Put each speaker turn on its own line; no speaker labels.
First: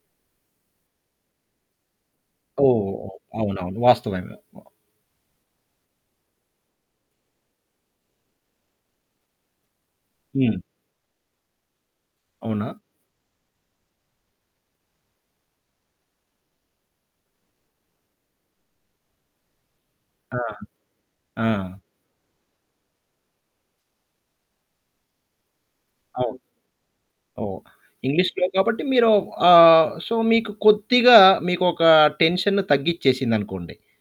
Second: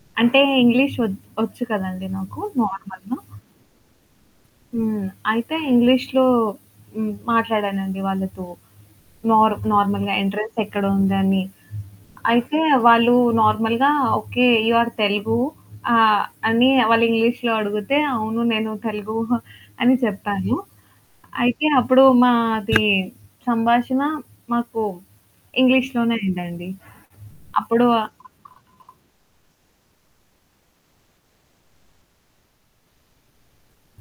అంటే ఇంగ్లీషు వచ్ వచ్చు కదండీ నాకు
ఓహ్!
నార్మల్‌గా!
అవునవును. వాస్తవమే. వా
హ్మ్. అయితే ఇంగ్లీష్‌లో హ్మ్, మాట్లాడానండి వాళ్ళతో, నారు నార్మల్‌గా ఎంట్రన్స్
హ్మ్.
ఎక్కడుందని. అయితే
అవునా?
వాళ్ళు నార్మల్‌గా "ఓకే, యూ‌ ఆర్ తెలుగు!" ఆహ్, అని వాళ్ళు ఇంగ్లీష్‌లో అడుగుతే, అవును నేను తెలుగూ అని
ఆ!
చెప్పాను.
ఆ!
అయితే అప్పుడు మాది సంభాషణ మాకు ఇంగ్లీష్‌లోనే
అవును.
అయిందండి.
ఓహ్!
అప్పుడు ఆ
ఇంగ్లీష్‌లో కాబట్టి మీరో ఆహ్, సో, మీకు కొద్దిగా మీకొక టెన్షన్‌ను తగ్గిచ్చేసిందనుకోండి.